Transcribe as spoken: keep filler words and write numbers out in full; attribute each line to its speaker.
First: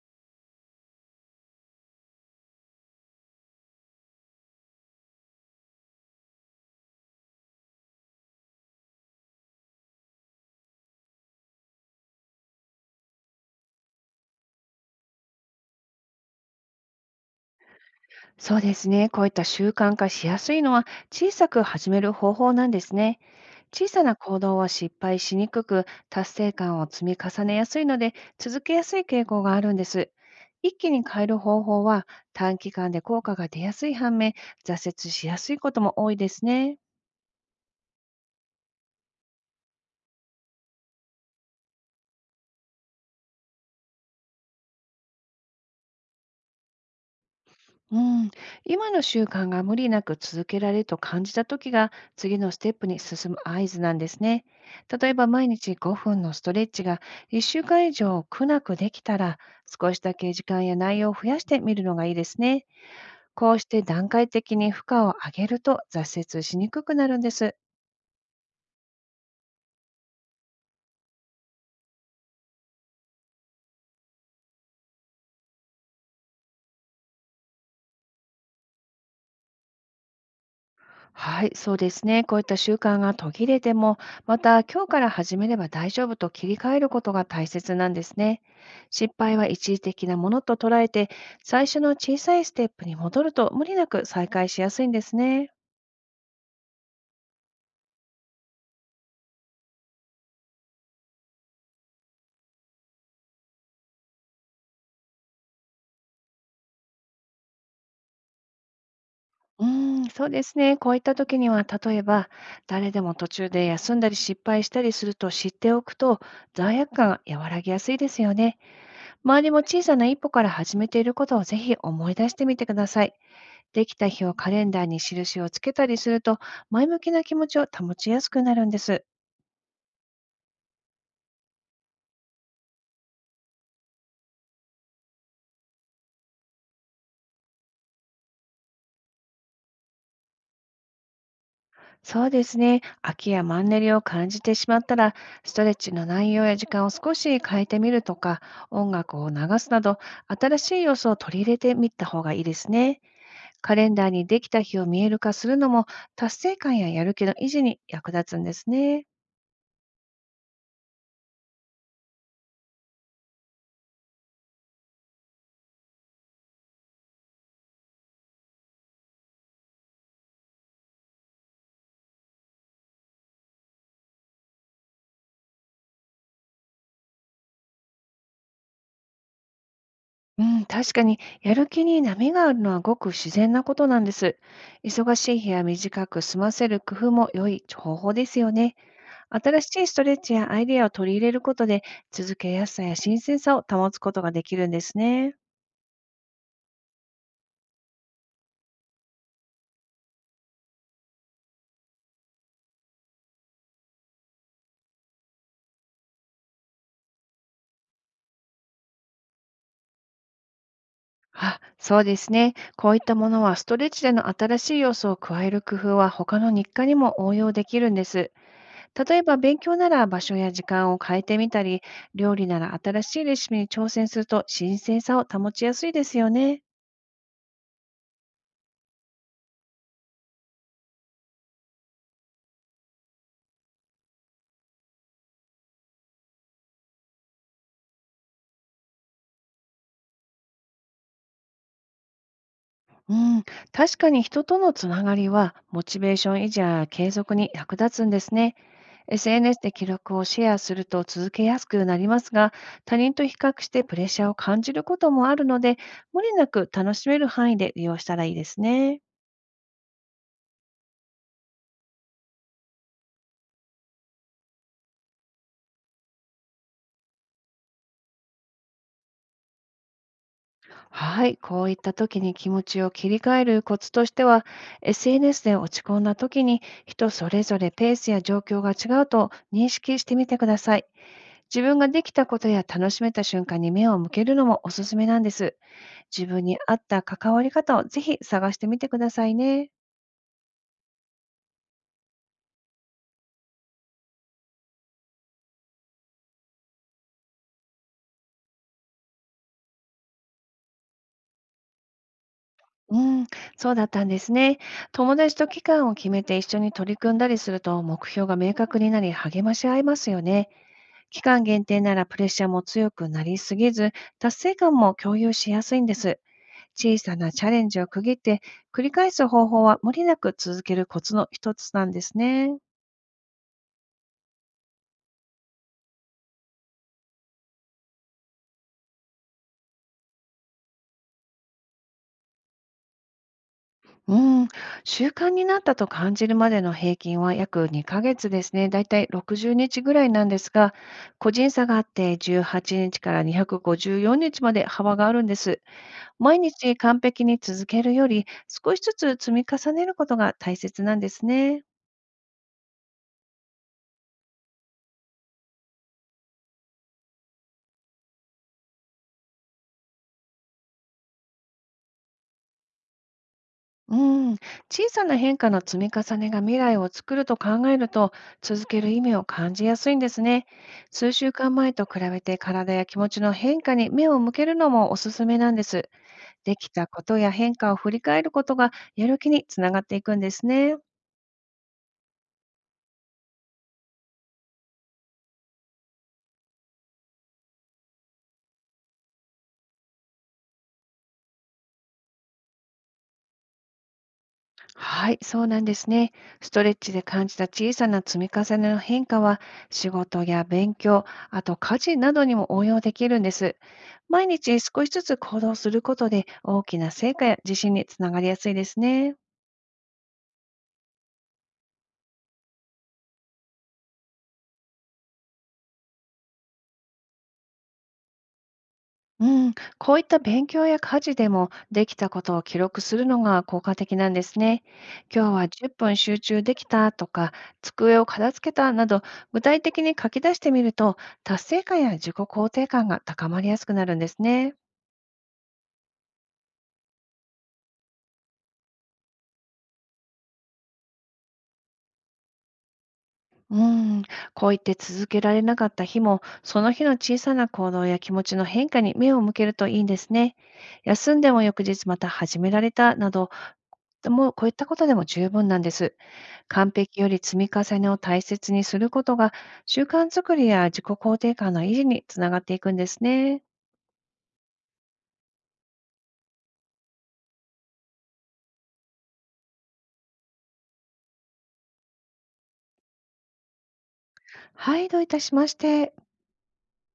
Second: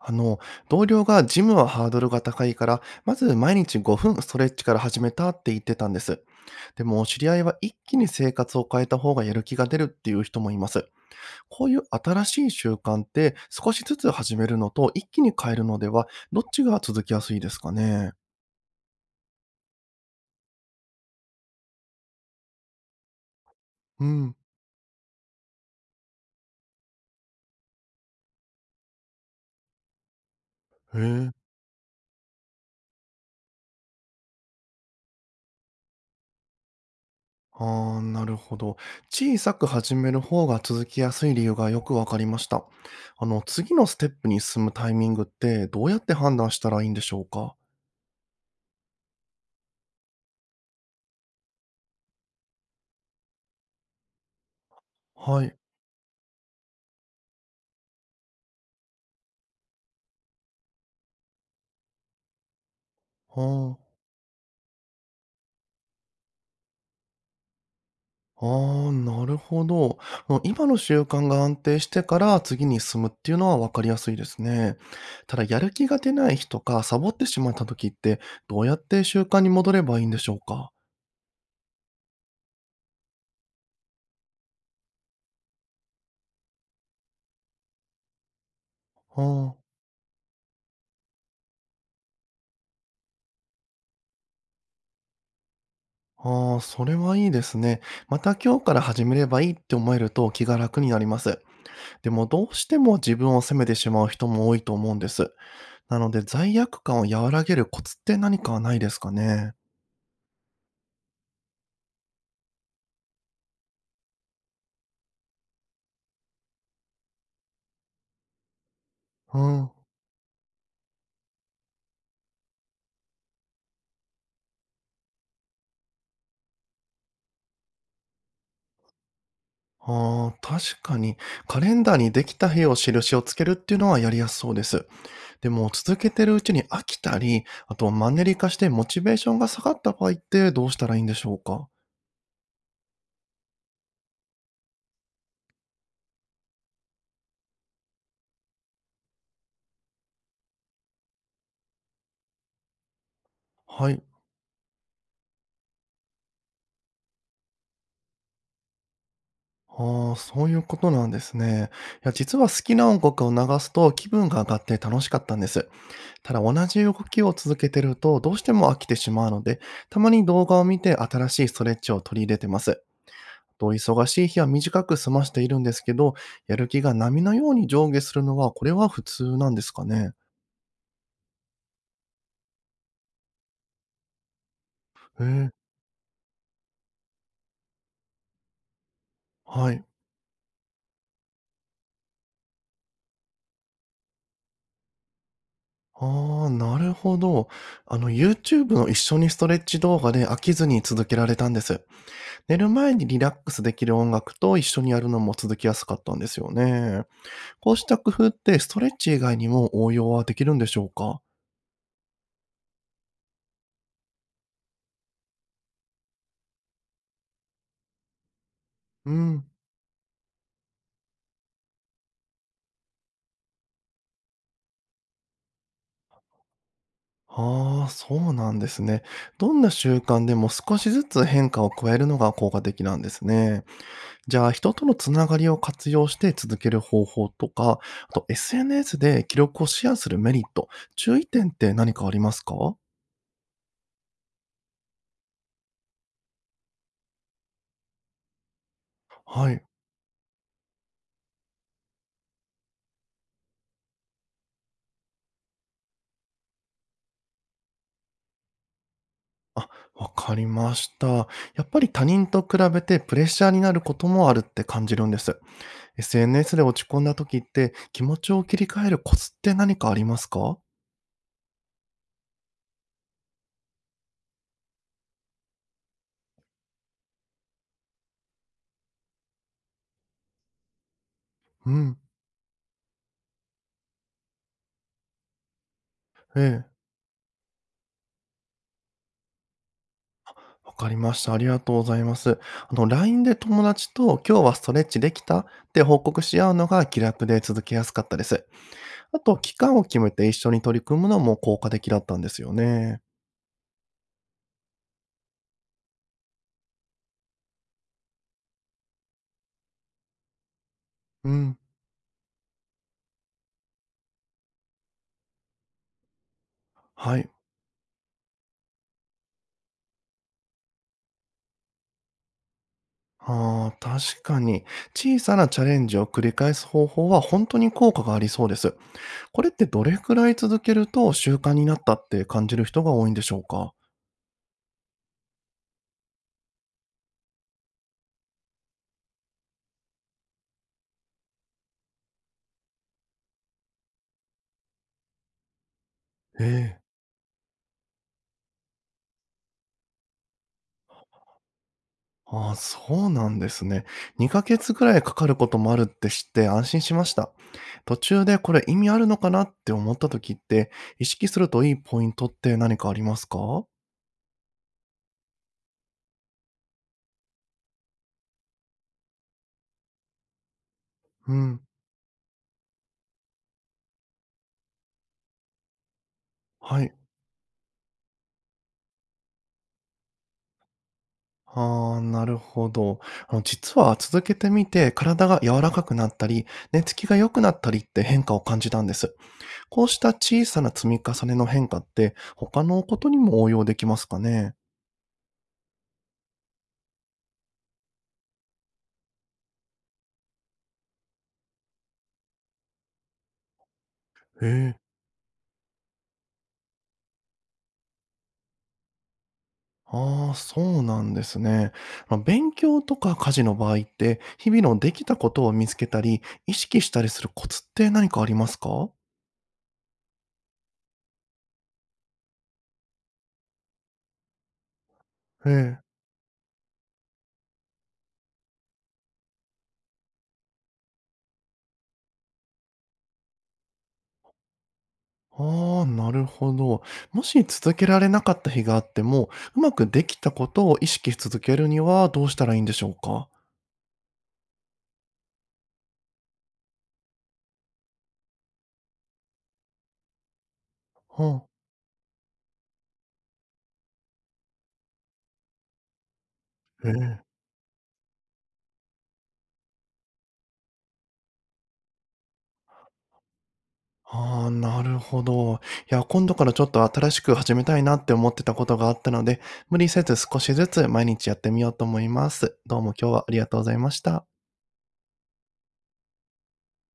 Speaker 1: あの、同僚がジムはハードルが高いから、まず毎日ごふんストレッチから始めたって言ってたんです。でも、知り合いは一気に生活を変えた方がやる気が出るっていう人もいます。こういう新しい習慣って少しずつ始めるのと一気に変えるのでは、どっちが続きやすいですかね？
Speaker 2: そうですね。こういった習慣化しやすいのは、小さく始める方法なんですね。小さ
Speaker 1: う
Speaker 2: な
Speaker 1: ん。
Speaker 2: 行動は失敗しにくく、達成感を積み重ねやすいので、続けやすい傾向があるんです。一気
Speaker 1: へ
Speaker 2: に変え
Speaker 1: え。
Speaker 2: る方法は、短期間で効果が出やすい反面、挫折しやすいことも多いですね。
Speaker 1: ああ、なるほど。小さく始める方が続きやすい理由がよくわかりました。あの、次のステップに進むタイミングってどうやって判断したらいいんでしょうか？
Speaker 2: うん、今の習慣が無理なく続けられると感じたときが、次のステップに進む合図なんですね。例えば、
Speaker 1: は
Speaker 2: 毎
Speaker 1: い。
Speaker 2: 日ごふんのストレッチがいっしゅうかん以上苦なくできたら、少しだけ時間や内容を増やしてみるのがいいですね。こうし
Speaker 1: は
Speaker 2: て段階的に負荷を上げると、挫折しにくくなるんです。
Speaker 1: あ、ああ、なるほど。うん、今の習慣が安定してから次に進むっていうのは分かりやすいですね。ただ、やる気が出ない日とか、サボってしまった時って、どうやって習慣に戻ればいいんでしょうか？
Speaker 2: はい、そうですね。こういった習慣が途切れても、また今日から始めれば大丈夫と切り替えることが大切なんですね。失敗は
Speaker 1: は
Speaker 2: 一時的なものと捉えて、最初の小さいステップに戻ると、無理なく再開しやすいんですね。
Speaker 1: あ、ああ、それはいいですね。また今日から始めればいいって思えると気が楽になります。でもどうしても自分を責めてしまう人も多いと思うんです。なので罪悪感を和らげるコツって何かないですかね？
Speaker 2: うーん、そうですね。こういった時には、例えば、誰でも途中で休んだり失敗したりすると知っておくと、罪悪感が和らぎやすいですよね。
Speaker 1: う
Speaker 2: 周りも
Speaker 1: ん。
Speaker 2: 小さな一歩から始めていることを、ぜひ思い出してみてください。できた日をカレンダーに印をつけたりすると、前向きな気持ちを保ちやすくなるんです。
Speaker 1: ああ、確かに。カレンダーにできた日を印をつけるっていうのはやりやすそうです。でも続けてるうちに飽きたり、あとマンネリ化してモチベーションが下がった場合ってどうしたらいいんでしょうか？
Speaker 2: そうですね。飽きやマンネリを感じてしまったら、ストレッチの内容や時間を少し変えてみるとか、音楽を流すなど、新しい要素を取り入れてみた方がいいですね。カレ
Speaker 1: は
Speaker 2: ン
Speaker 1: い。
Speaker 2: ダーにできた日を見える化するのも、達成感ややる気の維持に役立つんですね。
Speaker 1: ああ、そういうことなんですね。いや、実は好きな音楽を流すと気分が上がって楽しかったんです。ただ同じ動きを続けてるとどうしても飽きてしまうので、たまに動画を見て新しいストレッチを取り入れてます。と、忙しい日は短く済ましているんですけど、やる気が波のように上下するのは、これは普通なんですかね？
Speaker 2: うん、確かに、やる気に波があるのはごく自然なことなんです。忙
Speaker 1: へ
Speaker 2: しい
Speaker 1: え、
Speaker 2: 日は短く済ませる工夫も良い方法ですよね。新
Speaker 1: は
Speaker 2: し
Speaker 1: い。
Speaker 2: いストレッチやアイデアを取り入れることで、続けやすさや新鮮さを保つことができるんですね。
Speaker 1: ああ、なるほど。あの、YouTube の一緒にストレッチ動画で飽きずに続けられたんです。寝る前にリラックスできる音楽と一緒にやるのも続きやすかったんですよね。こうした工夫って、ストレッチ以外にも応用はできるんでしょうか？
Speaker 2: あ、そうですね。こういったものは、ストレッチでの新しい要素を加える工夫は、他の日課にも応用できるんです。
Speaker 1: う
Speaker 2: 例えば、
Speaker 1: ん。
Speaker 2: 勉強なら場所や時間を変えてみたり、料理なら新しいレシピに挑戦すると、新鮮さを保ちやすいですよね。
Speaker 1: ああ、そうなんですね。どんな習慣でも少しずつ変化を加えるのが効果的なんですね。じゃあ、人とのつながりを活用して続ける方法とか、あと エスエヌエス で記録をシェアするメリット、注意点って何かありますか？
Speaker 2: うん、確かに、人とのつながりは、モチベーション維持や継続に役立つんですね。
Speaker 1: は
Speaker 2: エスエヌエス
Speaker 1: い。
Speaker 2: で記録をシェアすると続けやすくなりますが、他人と比較してプレッシャーを感じることもあるので、無理なく楽しめる範囲で利用したらいいですね。
Speaker 1: あ、わかりました。やっぱり他人と比べてプレッシャーになることもあるって感じるんです。エスエヌエス で落ち込んだ時って気持ちを切り替えるコツって何かありますか？
Speaker 2: はい、こういった時に気持ちを切り替えるコツとしては、エスエヌエス で落ち込んだ時に、人それぞれペースや状況が違うと認識してみてください。自
Speaker 1: う
Speaker 2: 分が
Speaker 1: ん。
Speaker 2: できたことや楽しめた瞬間に目を向けるのもおすすめなんです。自
Speaker 1: え
Speaker 2: 分に
Speaker 1: え。
Speaker 2: 合った関わり方を、ぜひ探してみてくださいね。
Speaker 1: わかりました。ありがとうございます。あの、ライン で友達と今日はストレッチできたって報告し合うのが気楽で続けやすかったです。あと、期間を決めて一緒に取り組むのも効果的だったんですよ
Speaker 2: う
Speaker 1: ね。
Speaker 2: ん、そうだったんですね。友達と期間を決めて一緒に取り組んだりすると、目標が明確になり、励まし合いますよね。期
Speaker 1: う
Speaker 2: 間
Speaker 1: ん。
Speaker 2: 限定ならプレッシャーも強くなりすぎず、達成感も共有しやすいんです。小さ
Speaker 1: はい。
Speaker 2: なチャレンジを区切って繰り返す方法は、無理なく続けるコツの一つなんですね。
Speaker 1: ああ、確かに。小さなチャレンジを繰り返す方法は本当に効果がありそうです。これってどれくらい続けると習慣になったって感じる人が多いんでしょうか？
Speaker 2: うーん、習慣になったと感じるまでの平均は約にかげつですね。だいたいろくじゅうにちぐらいなんですが、個人差があって、じゅうはちにちからにひゃくごじゅうよんにちまで幅があるんです。毎
Speaker 1: え
Speaker 2: 日
Speaker 1: え。
Speaker 2: 完璧に続けるより、少しずつ積み重ねることが大切なんですね。
Speaker 1: ああ、そうなんですね。にかげつぐらいかかることもあるって知って安心しました。途中でこれ意味あるのかなって思った時って、意識するといいポイントって何かありますか？
Speaker 2: うん、小さな変化の積み重ねが未来を作ると考えると、続ける意味を感じやすいんですね。数週
Speaker 1: う
Speaker 2: 間
Speaker 1: ん。
Speaker 2: 前と比べて体や気持ちの変化に目を向けるのもおすすめなんです。でき
Speaker 1: は
Speaker 2: た
Speaker 1: い。
Speaker 2: ことや変化を振り返ることが、やる気につながっていくんですね。
Speaker 1: ああ、なるほど。あの、実は続けてみて体が柔らかくなったり、寝つきが良くなったりって変化を感じたんです。こうした小さな積み重ねの変化って他のことにも応用できますかね？
Speaker 2: はい、そうなんですね。ストレッチで感じた小さな積み重ねの変化は、仕事や勉強、あと家事などにも応用できるんです。毎
Speaker 1: へ
Speaker 2: 日
Speaker 1: え。
Speaker 2: 少しずつ行動することで、大きな成果や自信につながりやすいですね。
Speaker 1: ああ、そうなんですね。まあ、勉強とか家事の場合って、日々のできたことを見つけたり、意識したりするコツって何かありますか？
Speaker 2: うん、こういった勉強や家事でもできたことを記録するのが効果的なんですね。今日は
Speaker 1: え
Speaker 2: 10
Speaker 1: え。
Speaker 2: 分集中できたとか、机を片付けたなど、具体的に書き出してみると、達成感や自己肯定感が高まりやすくなるんですね。
Speaker 1: ああ、なるほど。もし続けられなかった日があっても、うまくできたことを意識し続けるにはどうしたらいいんでしょうか？
Speaker 2: うん、こう言って続けられなかった日も、その日の小さな行動や気持ちの変化に目を向けるといいんですね。休んで
Speaker 1: は
Speaker 2: も
Speaker 1: あ、
Speaker 2: 翌日また始められたなど、でもこういったことでも十分なんです。完
Speaker 1: え
Speaker 2: 璧より
Speaker 1: え。
Speaker 2: 積み重ねを大切にすることが、習慣作りや自己肯定感の維持につながっていくんですね。
Speaker 1: ああ、なるほど。いや、今度からちょっと新しく始めたいなって思ってたことがあったので、無理せず少しずつ毎日やってみようと思います。どうも今日はありがとうございました。
Speaker 2: はい、どういたしまして。